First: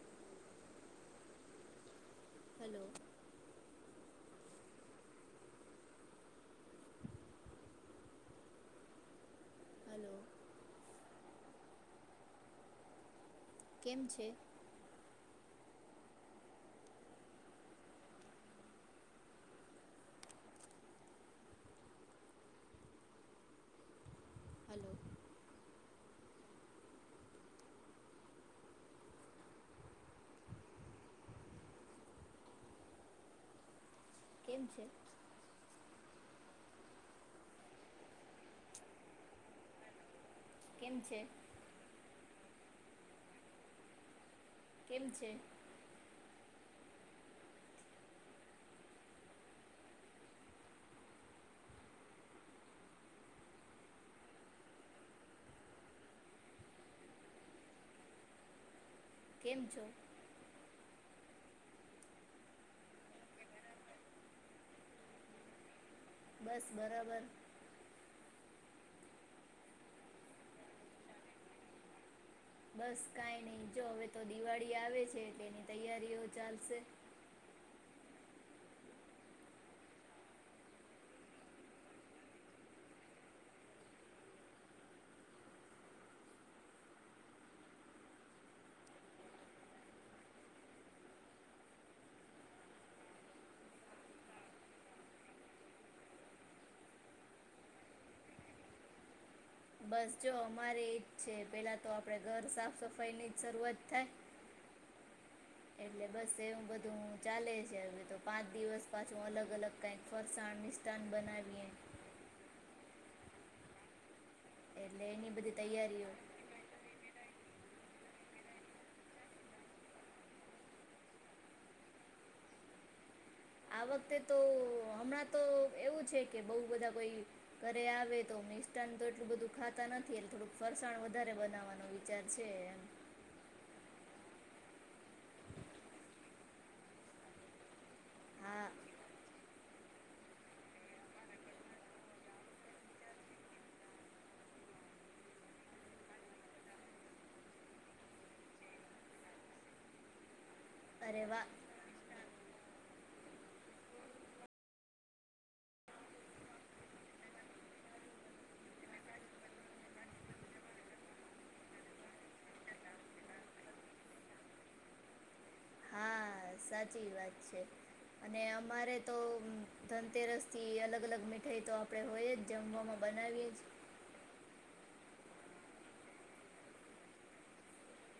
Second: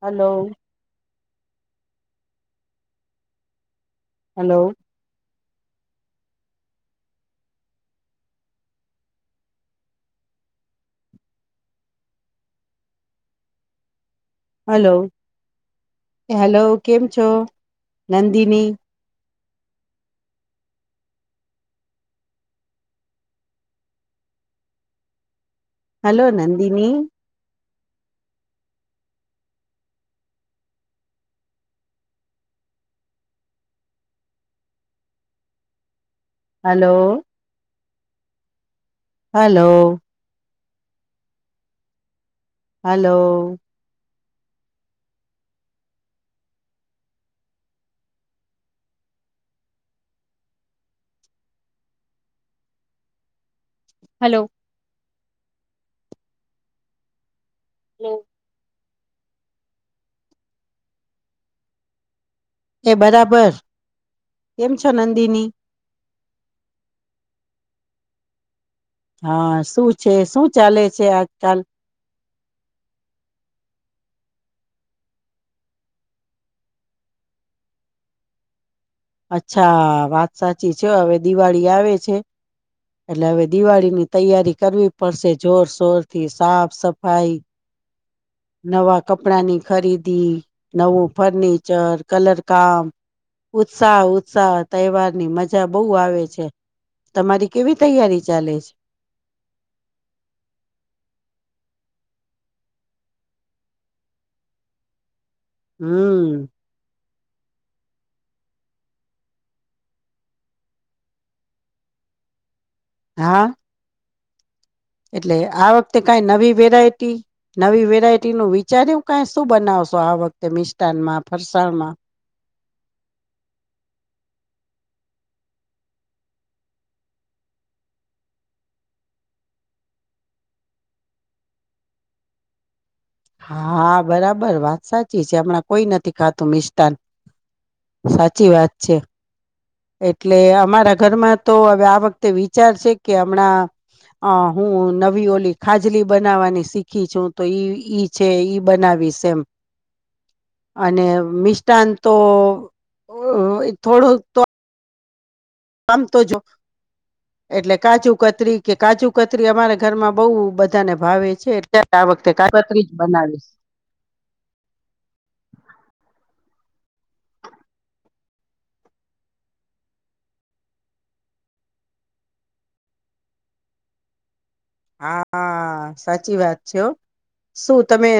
Hello hello hello hello કેમ છે. Hello, hello કેમ છો. નંદિની હલો હલો, નદનીી કેમ છે. હલો હલો કેમ છે. હલો કેમ છે. હલો હલો કેમ છો. એ બરાબર કેમ છો, નંદીની બસ, બરાબર હા શું છે શું ચાલે છે આજકાલ બસ કઈ નઈ જો હવે તો દિવાળી આવે છે એટલે એની તૈયારીઓ ચાલશે હ અચ્છા વાત સાચી છે હવે દિવાળી આવે છે એટલે હવે દિવાળીની તૈયારી કરવી પડશે જોરશોરથી સાફ સફાઈ નવા કપડાની ખરીદી નવું ફર્નિચર કલરકામ ઉત્સાહ ઉત્સાહ તહેવારની મજા બહુ આવે છે તમારી કેવી તૈયારી ચાલે છે બસ જો અમારે એજ છે પેલા તો આપડે ઘર સાફ સફાઈ ની જ શરૂઆત થાય એટલે બસ હમ એવું બધું ચાલે છે હવે તો પાંચ દિવસ પાછું અલગ અલગ કઈક ફરસાણ નિિષાન બનાવીએ હ હા એની એટલે બધી આ વખતે તૈયારીઓ કાંઈ નવી વેરાયટી નવી વેરાયટીનું વિચાર્યું કાંઈ શું બનાવશો આ વખતે મિષ્ટાનમાં, ફરસાણમાં [inaudible] આ વખતે તો હમણાં તો એવું છે કે બહુ બધા કોઈ ઘરે આવે તો મિષ્ટાન તો એટલું બધું ખાતા નથી એટલે થોડુંક ફરસાણ વધારે બનાવવાનો વિચાર છે એમ હા બરાબર વાત સાચી છે. હમણાં કોઈ નથી ખાતું મિષ્ટાન સાચી હા વાત છે. એટલે અમારા ઘરમાં તો હવે આ વખતે વિચાર છે કે હમણાં અ હું નવી ઓલી ખાજલી બનાવાની શીખી છું તો ઈ ઈ છે ઈ બનાવી વીશ એમ [inaudible] અને વાહ મિષ્ટાન તો ઓ થોડુંક તો આમ તો જો એટલે કાજુ કતરી કે કાજુ કતરી અમારા ઘરમાં બઉ બધાને ભાવે છે એટલે આ આ વખતે કાકત્રી જ બનાવીશ. હા સાચી વાત છે. અને અમારે તો ધનતેરસથી અલગ અલગ મીઠાઈ તો આપડે હોય જ જમવામાં બનાવીએ જ હા આ હા સાચી વાત છે હો. શું તમે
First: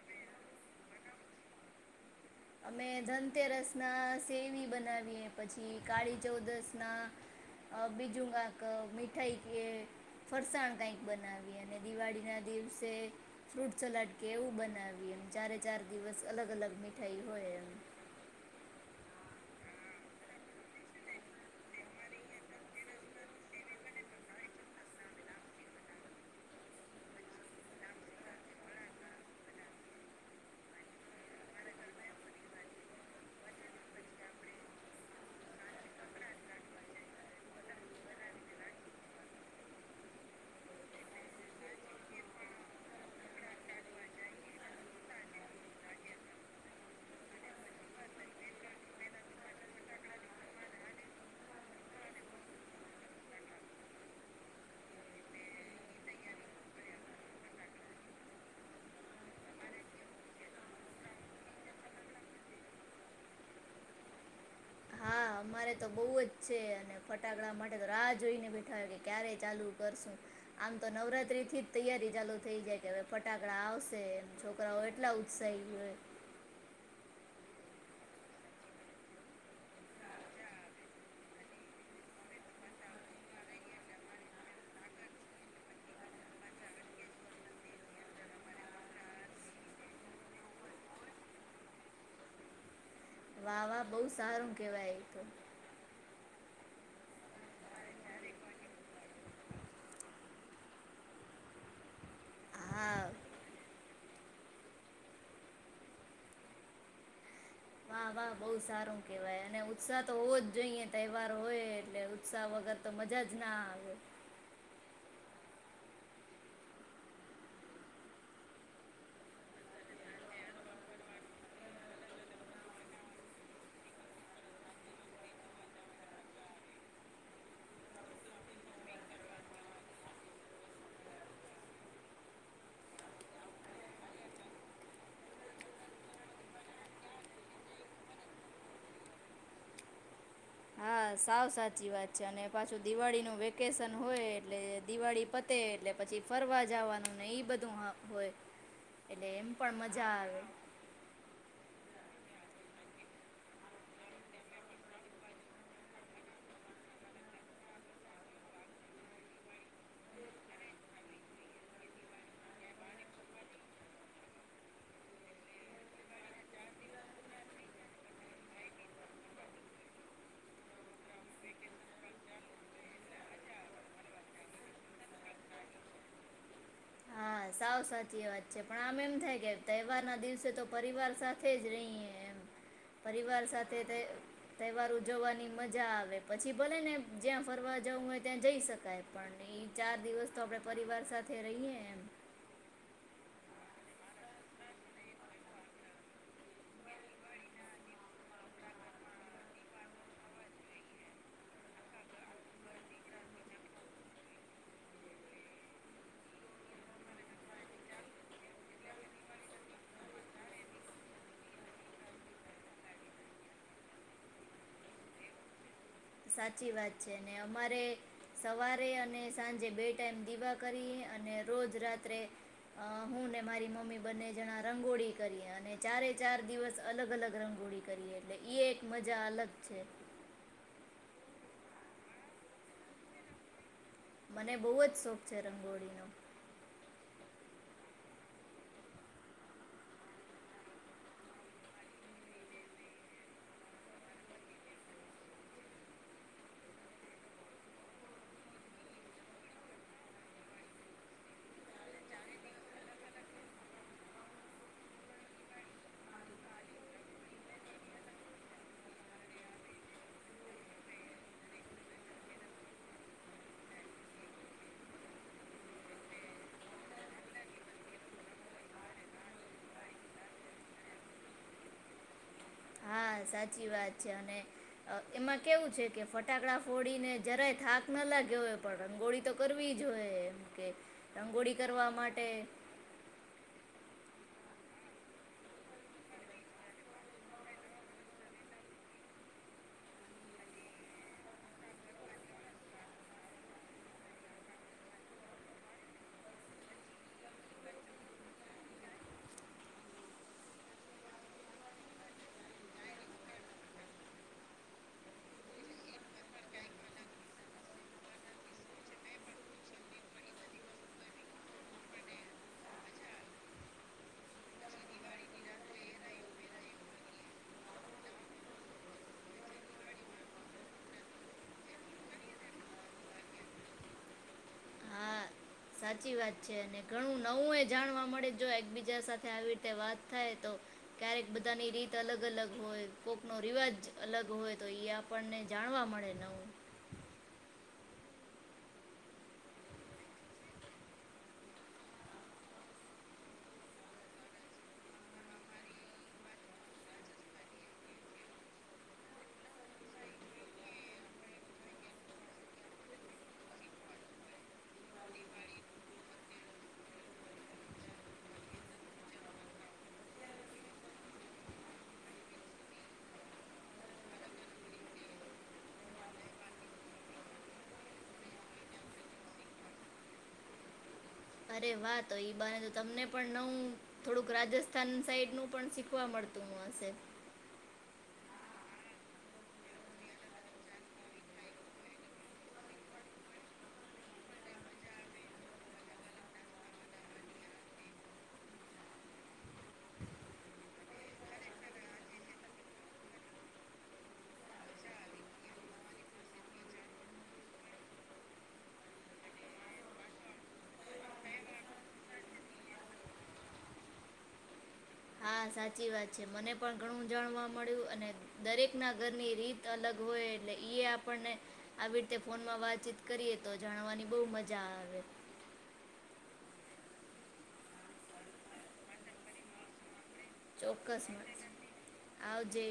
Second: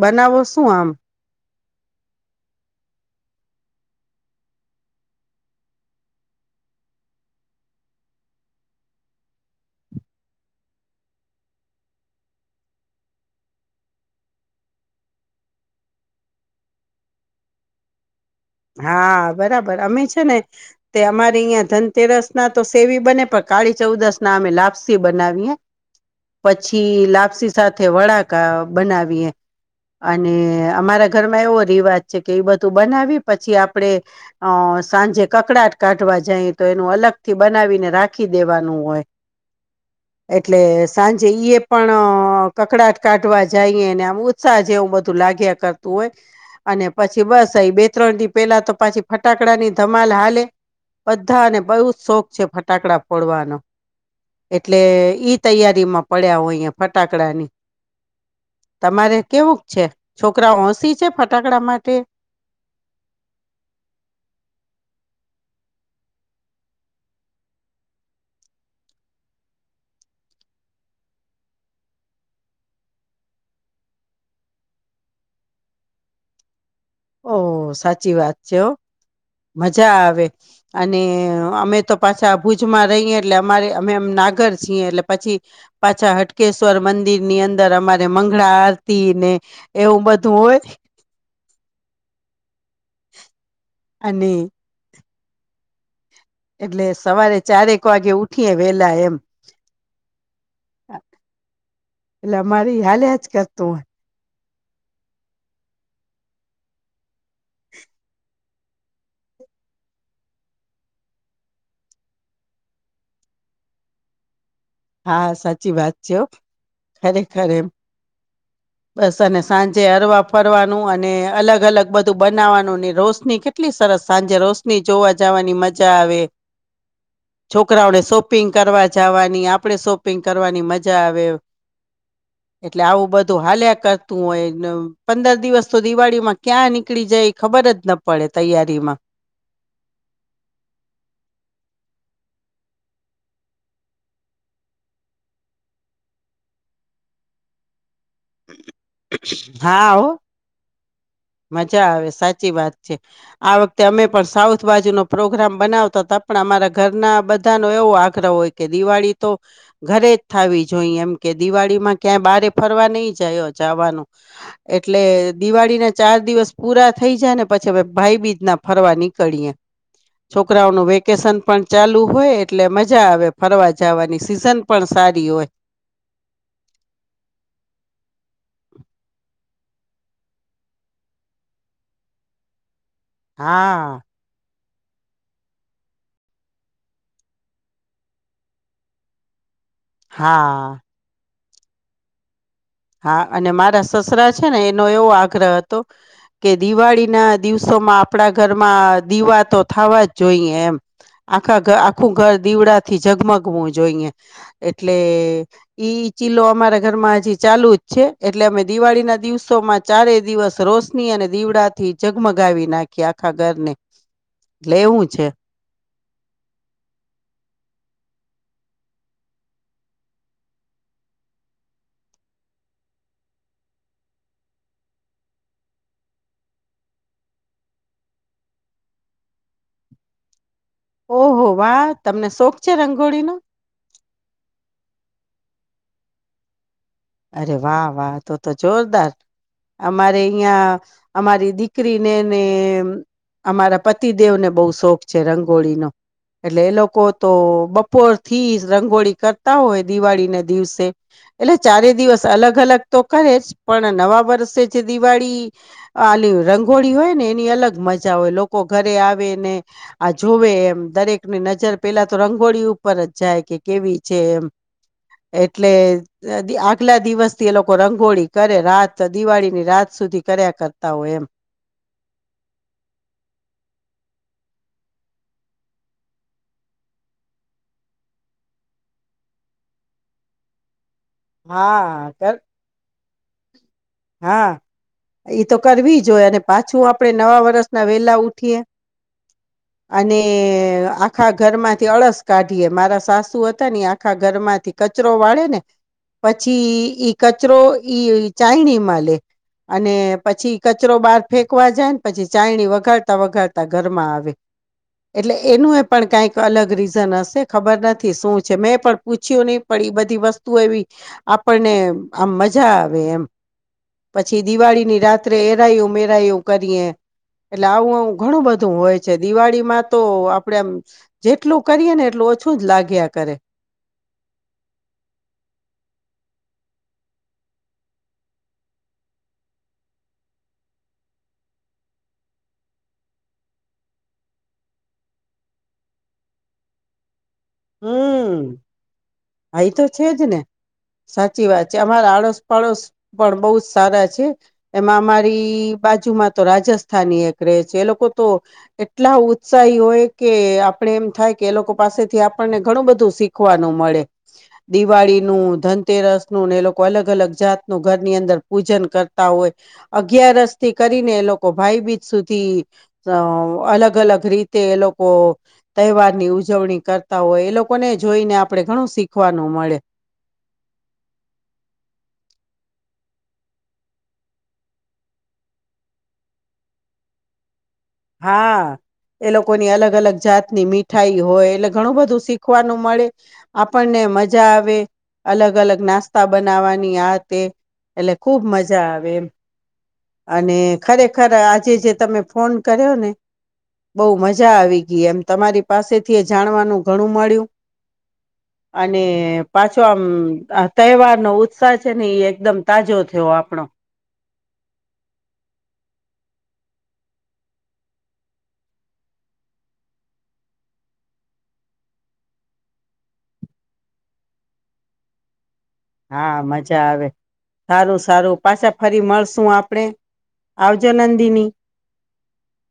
બનાવો શું આમ? અમે ધનતેરસના સેવી બનાવીએ પછી કાળી ચૌદસના અ બીજું કાક મીઠાઈ કે ફરસાણ કાંઈક બનાવીએ અને દિવાળીના દિવસે ફ્રૂટ સલાડ કે એવું બનાવીએ. ચારે ચાર દિવસ અલગ અલગ મીઠાઈ હોય એમ હા બરાબર અમે છે ને તે અમારી અહીંયા ધનતેરસના તો સેવી બને પણ કાળી ચૌદસના અમે લાપસી બનાવીએે. પછી લાપસી સાથે વડાકા બનાવીએ. અને અમારા ઘરમાં એવો રિવાજ છે કે ઈ બધું બનાવી પછી આપણે અ સાંજે કકડાટ કાઢવા જાય તો એનું અલગથી બનાવીને રાખી દેવાનું હોય. [inaudible] એટલે સાંજે ઈ એ પણ કકડાટ કાઢવા જાઈને આમ ઉત્સાહ જેવું બધું લાગ લાગ્યા કરતું હોય અને પછી બસ એ બે ત્રણ દી પેલા તો પાછી ફટાકડાની ધમાલ હાલે. બધાને બહુ જ શોખ છે ફટાકડા ફોડવાનો એટલે ઈ તૈયારીમાં પડ્યા હોઈએ ફટાકડાની તમારે કેવુંક છે? છોકરા હોંસી છે ફટાકડા માટે? હા. અમારે તો બઉ જ છે અને ફટાકડા માટે તો રાહ જોઈને બેઠા હોય કે ક્યારે ચાલુ કરશું. આમ તો નવરાત્રીથી જ તૈયારી ચાલુ થઇ જાય કે હવે ફટાકડા આવશે ને છોકરાઓ એટલા ઉત્સા [unintelligible] હોય. ઓહ! સાચી વાત છે હો. મજા આવે અને અમે તો પાછા ભુજમાં રહીએ એટલે અમારે અમે એમના નાગર છીએ એટલે પછી પાછા હટકેશ્વર મંદિરની અંદર અમારે મંગળા આરતી ને એવું બધું હોય. [inaudible] આવા બહુ અને સારું કેવાય ઈ તો. એટલે સવારે ચારેક વાગે ઉઠીએ વેલા એમ. એટલે અમારી હા હલે જ કરતું હોય. વાહ વાહ બઉ બહુ સારું કેવાય અને ઉત્સાહ તો હોવો જ જોઈએ તહેવાર હોય એટલે ઉત્સાહ વગર તો મજા જ ના હા એ હા સાચી વાત છે હો ખરે ખરે એમ. [inaudible] બસ અને સાંજે અરવા ફરવાનું અને અલગ અલગ બધું બનાવાનું રોશની કેટલી સર સાંજે રોશની જોવા જવાની મજા આવે. [inaudible] છોકરાઓને શોપિંગ કરવા જવાની આપ આપણે શોપિંગ કરવાની મજા આવે. [inaudible] એટલે આવું બધું હાલ્યા કરતું હોય પંદર દિવસ તો દિવાળી માં ક્યાં નીકળી જાય એ ખબર ફર જ ન પડે તૈયારી માં. હા હા સાવ સાચી વાત છે અને પાછું દિવાળીનું વેકેશન હોય એટલે દિવાળી પતે એટલ એટલે પછી ફરવા જવાનું ને ઈ બધું હા હોય. એટલે એમ પણ હા હો મજા આવે. મજા આવે સાચી વાત છે આ વખતે અમે પણ સાઉથ બાજુ નો પ્રોગ્રામ બનાવતા ત પણ અમારા ઘરના બધા નો એવો આગ્રહ હોય કે દિવાળી તો ઘરે જ થવી જોઈ એમ કે દિવાળી માં ક્યાં બારે ફરવા નહી જાયો. જાવાનો એટલે દિવાળી ના ચાર દિવસ પૂરા થઈ જાય ને પછી ભાઈ બીજ ના ફરવા નીકળએે છોકરાઓનું વેકેશન પણ ચાલુ હોય એટલે મજા આવે ફરવા જવાની સિઝન પણ સારી હોય હા હા સાવ સાચી એ વાત છે પણ આમ એમ થાય કે તહેવાર ના દિવસે તો પરિવાર સાથે જ રહીએ પરિવાર સાથે તે હા તહેવારો જવાની મજા આવે પછી ભલે ને જ્યાં ફરવા જવું હોય ત્યાં જઈ શકાય પણને એ ચાર દિવસ તો આપે હા. પરિવાર સાથે રહીએ એમ હા અને મારા સસરા છે ને એનો એવો આગ્રહ હતો કે દિવાળી ના દિવસે આપણા ઘરમાં દીવા તો થવા જ જોઈએ એમ આખા ઘ આખું ઘર દીવડા થી જઝગમગવું જોઈએ એટલે ઈ ચીલો અમારા ઘરમાં ચાલુ જ છે એટલે અમે દિવાળી ના દિવસો માં ચારે દિવસ રોશની અને દીવડા થી જગમગ ગાવી નાખી આખા ઘરને લેવું છે સાચી વાત છે ને અમારે સવારે અને સાંજે બે ટાઈમ દીવા કરી અને રોજ રાત્રે અ હું ને મારી મમ્મી બંને જણા રંગોળી કરી અને ચારે ચાર દિવસ અલગ અલગ રંગો ળી કરીએ એટલે એ એક મજા અલગ છે ઓહો વાહ તમને શોખ છે રંગોળીનો મને બહુ જ શોખ છે રંગોળીનો અરે વાહ વાહ તો તો જોરદાર અમારે અહં અમારી દીકરીને ને અમારા પતિદેવને બહુ શોખ છે રંગોળીનો એટલે એ લોકો તો બપોર થી રંગોળી કરતા હોય દિવાળીને દિવસે એટલે ચારે દિવસ અલગ અલગ તો કરે જ પણ નવા વર્ષે જે દિવાળી આ ર હોળી હોય ને એની અલગ મજા હોય લોકો ઘરે આવે ને આ જોવે એમ દરેકની નજર અ પેલા તો રંગોળી ઉપર જ જાય કે કેવી છે એમ એટલે આગલા દિવસથી એ લોકો રંગોળી કરે રાત દિવાળીની રાત સુધી કર્યા કરતા હોય એમ હા હા સાચી વાત છે અને એમાં કેવું છે કે ફટાકડા ફોડીને જરાય થાક ના લાગે હોય પણ રંગોળી તો કરવી જ હોય એમ કે રંગોળી કરવા હા માટે કર હા એ તો કરવી જો હોય અને પાછું આપણે નવા વરષના વેલા ઉઠીએ [unintelligible] અને આખા ઘરમાંથી અળસ કાઢીએ મારા સાસુ હતા ને આખા ઘર માંથી કચરો વાળે ને પછી ઈ કચરો ઈ ચાયણીમાં લે અને પછી કચરો બાર ફેંકવા જાય ને પછી ચાયણી વગાડતા વગાડતા ઘરમાં આવે એટલે એનું એ પણ કંઈક અલગ રીઝન હશે ખબર નથી શું છે મેં પણ પૂછ્યું નહી પ બધી વસ્તુ એવી આપણને આમ મજા આવે એમ પછી દિવાળીની રાત્રે એરાયું મેરાયું કરીએ એટલે આવું આવું ઘણું બધું હોય છે દિવાળીમાં તો આપડેમ જેટલું કરીએ ને એટલું ઓછું જ લાગ્યા કરે હા સાચી વાત છે અને ઘણું નવું એ જાણવા મળે જો એકબીજા સાથે આવી રીતે વાત થાય તો ક્યારેક બધાની રીત અલગ અલગ હોય કોક નો રિવાજ અલગ હોય તો એ આપણને જા ણવા મળે નવું હમ્મ આઈ તો છે જ ને સાચી વાત છે અમારા આડોસ પાડોશ પણ બહ જ સારા છે એમાં અમારી બાજુમાં તો રાજસ્થાની એક રહે છે એ લોકો તો એટલા ઉત્સાહી હોય કે આપણે એમ થાય કે એ લોકો પાસેથી આપ ને ઘણું બધું શીખવાનું મળે દિવાળી નું ધનતેરસ નું ને એ લોકો અલગ અલગ જાતનું ઘરની અંદર પૂજન કરતા હોય અગિયારસથી કરીને એ લોકો ભાઈ બીજ સુધી અ અલગ અલગ રીતે એ લોકો તહેવાર ની ઉજવણી કરતા હોય એ લોકોને જોઈને આપણે ઘણું શીખવાનું મળે. અરે વા તો ઈ બને તો તમને પણ નવું થોડુંક રાજસ્થાન સાઈડનું પણ શીખવા મળે. [unintelligible] હા. એ લોકોની અલગ અલગ જાતની મીઠાઈ હોય એટલે ઘણું બધું શીખવાનું મળે આપણને મજા આવે અલગ અલગ નાસ્તા બનાવવાની આ તે એટલે ખુબ મજા આવે એમ અને ખરેખર આજે જે તમે ફોન કર્યો ને બહુ મજા આવી ગઈ એમ તમારી પાસેથી એ જાણવાનું ઘણું મળ્યું [inaudible] અને પાછો આમ તહેવાર નો ઉત્સાહ છે, ને એ એકદમ તાજો થયો આપણો [inaudible] હા સાચી વાત છે મને પણ ઘણું જાણવા મળ્યું અને દરેક ના ઘરની રીત અલગ હોય એટલે આપણને આવી રીતે ફોનમાં વાતચીત કરીએ તો જાણવાની બહુ મજા આવે [inaudible] હા મજા આવે સારું સારું પાછા ફરી મળશું આપડે ચોક્કસમાં આવજે